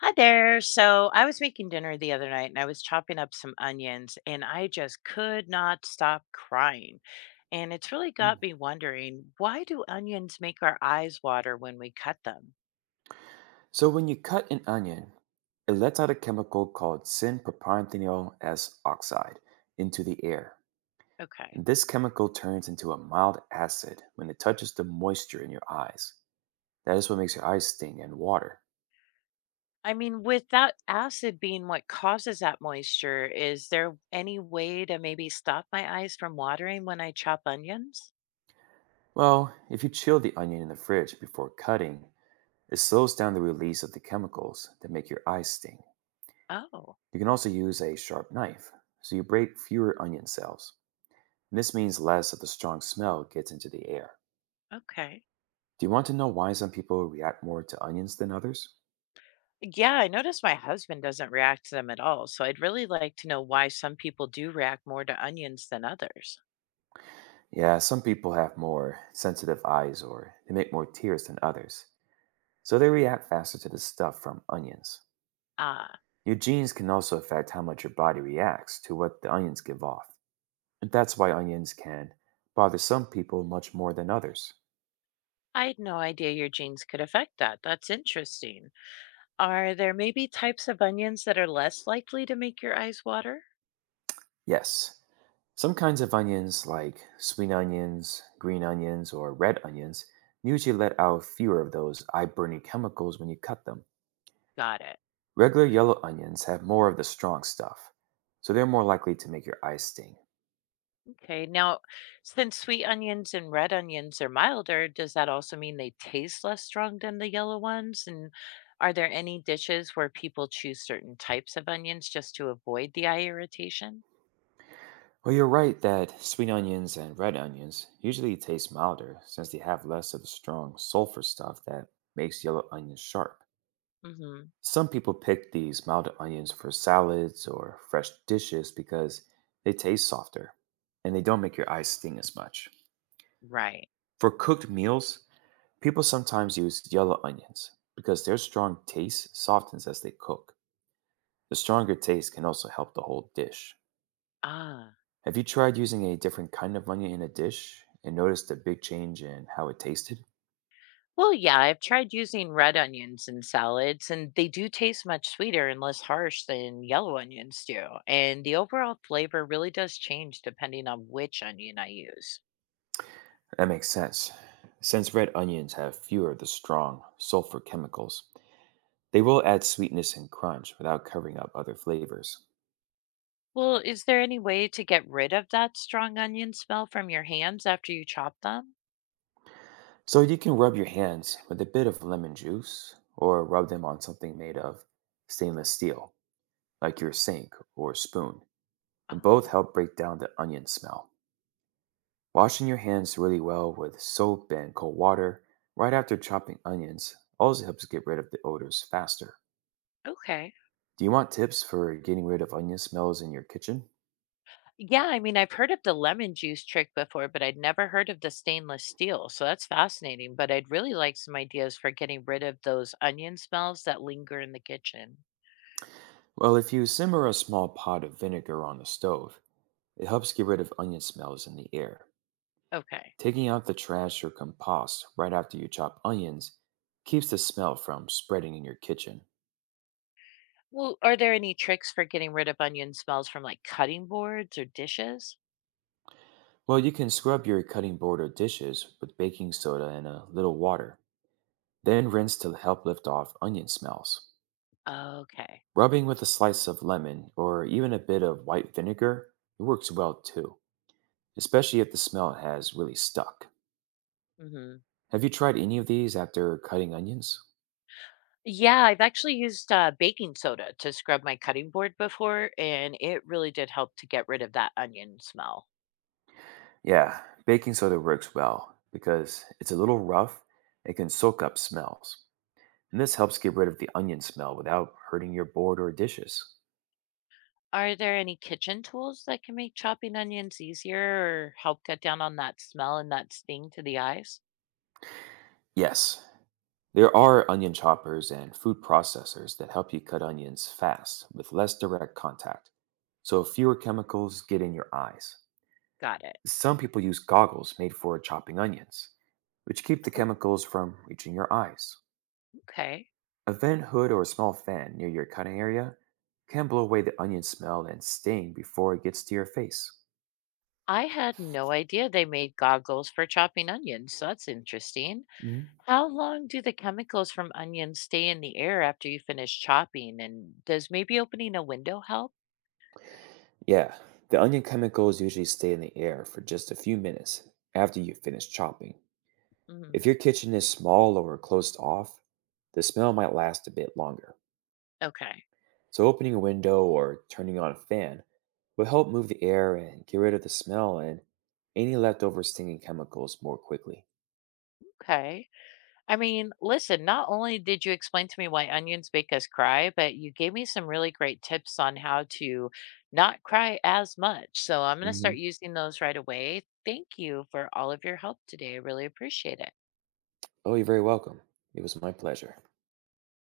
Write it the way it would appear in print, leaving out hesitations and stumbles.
Hi there. So I was making dinner the other night and I was chopping up some onions and I just could not stop crying. And it's really Mm. got me wondering, why do onions make our eyes water when we cut them? So when you cut an onion, it lets out a chemical called synpropanthenyl S oxide into the air. Okay. And this chemical turns into a mild acid when it touches the moisture in your eyes. That is what makes your eyes sting and water. I mean, with that acid being what causes that moisture, is there any way to maybe stop my eyes from watering when I chop onions? Well, if you chill the onion in the fridge before cutting, it slows down the release of the chemicals that make your eyes sting. Oh, You can also use a sharp knife, so you break fewer onion cells. And this means less of the strong smell gets into the air. okay. Do you want to know why some people react more to onions than others? Yeah, I noticed my husband doesn't react to them at all. So I'd really like to know why some people do react more to onions than others. Yeah, some people have more sensitive eyes or they make more tears than others, so they react faster to the stuff from onions. Ah, Your genes can also affect how much your body reacts to what the onions give off. And that's why onions can bother some people much more than others. I had no idea your genes could affect that. That's interesting. Are there maybe types of onions that are less likely to make your eyes water? Yes, some kinds of onions, like sweet onions, green onions, or red onions, usually let out fewer of those eye burning chemicals when you cut them. Got it. Regular yellow onions have more of the strong stuff, so they're more likely to make your eyes sting. Okay. Now, since sweet onions and red onions are milder, does that also mean they taste less strong than the yellow ones? And are there any dishes where people choose certain types of onions just to avoid the eye irritation? Well, you're right that sweet onions and red onions usually taste milder since they have less of the strong sulfur stuff that makes yellow onions sharp. Mm hmm. Some people pick these mild onions for salads or fresh dishes because they taste softer and they don't make your eyes sting as much. Right. For cooked meals, people sometimes use yellow onions because their strong taste softens as they cook. The stronger taste can also help the whole dish. Ah. Have you tried using a different kind of onion in a dish and noticed a big change in how it tasted? Well, yeah, I've tried using red onions in salads, and they do taste much sweeter and less harsh than yellow onions do. And the overall flavor really does change depending on which onion I use. That makes sense, since red onions have fewer of the strong sulfur chemicals. They will add sweetness and crunch without covering up other flavors. Well, is there any way to get rid of that strong onion smell from your hands after you chop them? So you can rub your hands with a bit of lemon juice or rub them on something made of stainless steel, like your sink or spoon. Both Oh, help break down the onion smell. Washing your hands really well with soap and cold water right after chopping onions also helps get rid of the odors faster. okay. Do you want tips for getting rid of onion smells in your kitchen? Yeah, I mean, I've heard of the lemon juice trick before, but I'd never heard of the stainless steel. So that's fascinating. But I'd really like some ideas for getting rid of those onion smells that linger in the kitchen. Well, if you simmer a small pot of vinegar on the stove, it helps get rid of onion smells in the air. Okay. Taking out the trash or compost right after you chop onions keeps the smell from spreading in your kitchen. Well, are there any tricks for getting rid of onion smells from like cutting boards or dishes? Well, you can scrub your cutting board or dishes with baking soda and a little water, then rinse to help lift off onion smells. Okay. Rubbing with a slice of lemon or even a bit of white vinegar works well too, especially if the smell has really stuck. Hmm. Have you tried any of these after cutting onions? Yeah, I've actually used baking soda to scrub my cutting board before, and it really did help to get rid of that onion smell. Yeah, baking soda works well because it's a little rough and can soak up smells. And this helps get rid of the onion smell without hurting your board or dishes. Are there any kitchen tools that can make chopping onions easier or help cut down on that smell and that sting to the eyes? Yes, there are onion choppers and food processors that help you cut onions fast with less direct contact, so fewer chemicals get in your eyes. Got it. Some people use goggles made for chopping onions, which keep the Oh, chemicals from reaching your eyes. okay. A vent hood or a small fan near your cutting area can blow away the onion smell and sting before it gets to your face. I had no idea they made goggles for chopping onions, so that's interesting. Mhm. How long do the chemicals from onions stay in the air after you finish chopping? And does maybe opening a window help? Yeah, the onion chemicals usually stay in the air for just a few minutes after you finish chopping. If Mm, your kitchen is small or closed off, the smell might last a bit longer. okay. So, opening a window or turning on a fan will help move the air and get rid of the smell and any leftover stinging chemicals more quickly. Okay. I mean, listen, not only did you explain to me why onions make us cry, but you gave me some really great tips on how to not cry as much. So I'm going to start Hmm. using those right away. Thank you for all of your help today. I really appreciate it. Oh, you're very welcome. It was my pleasure.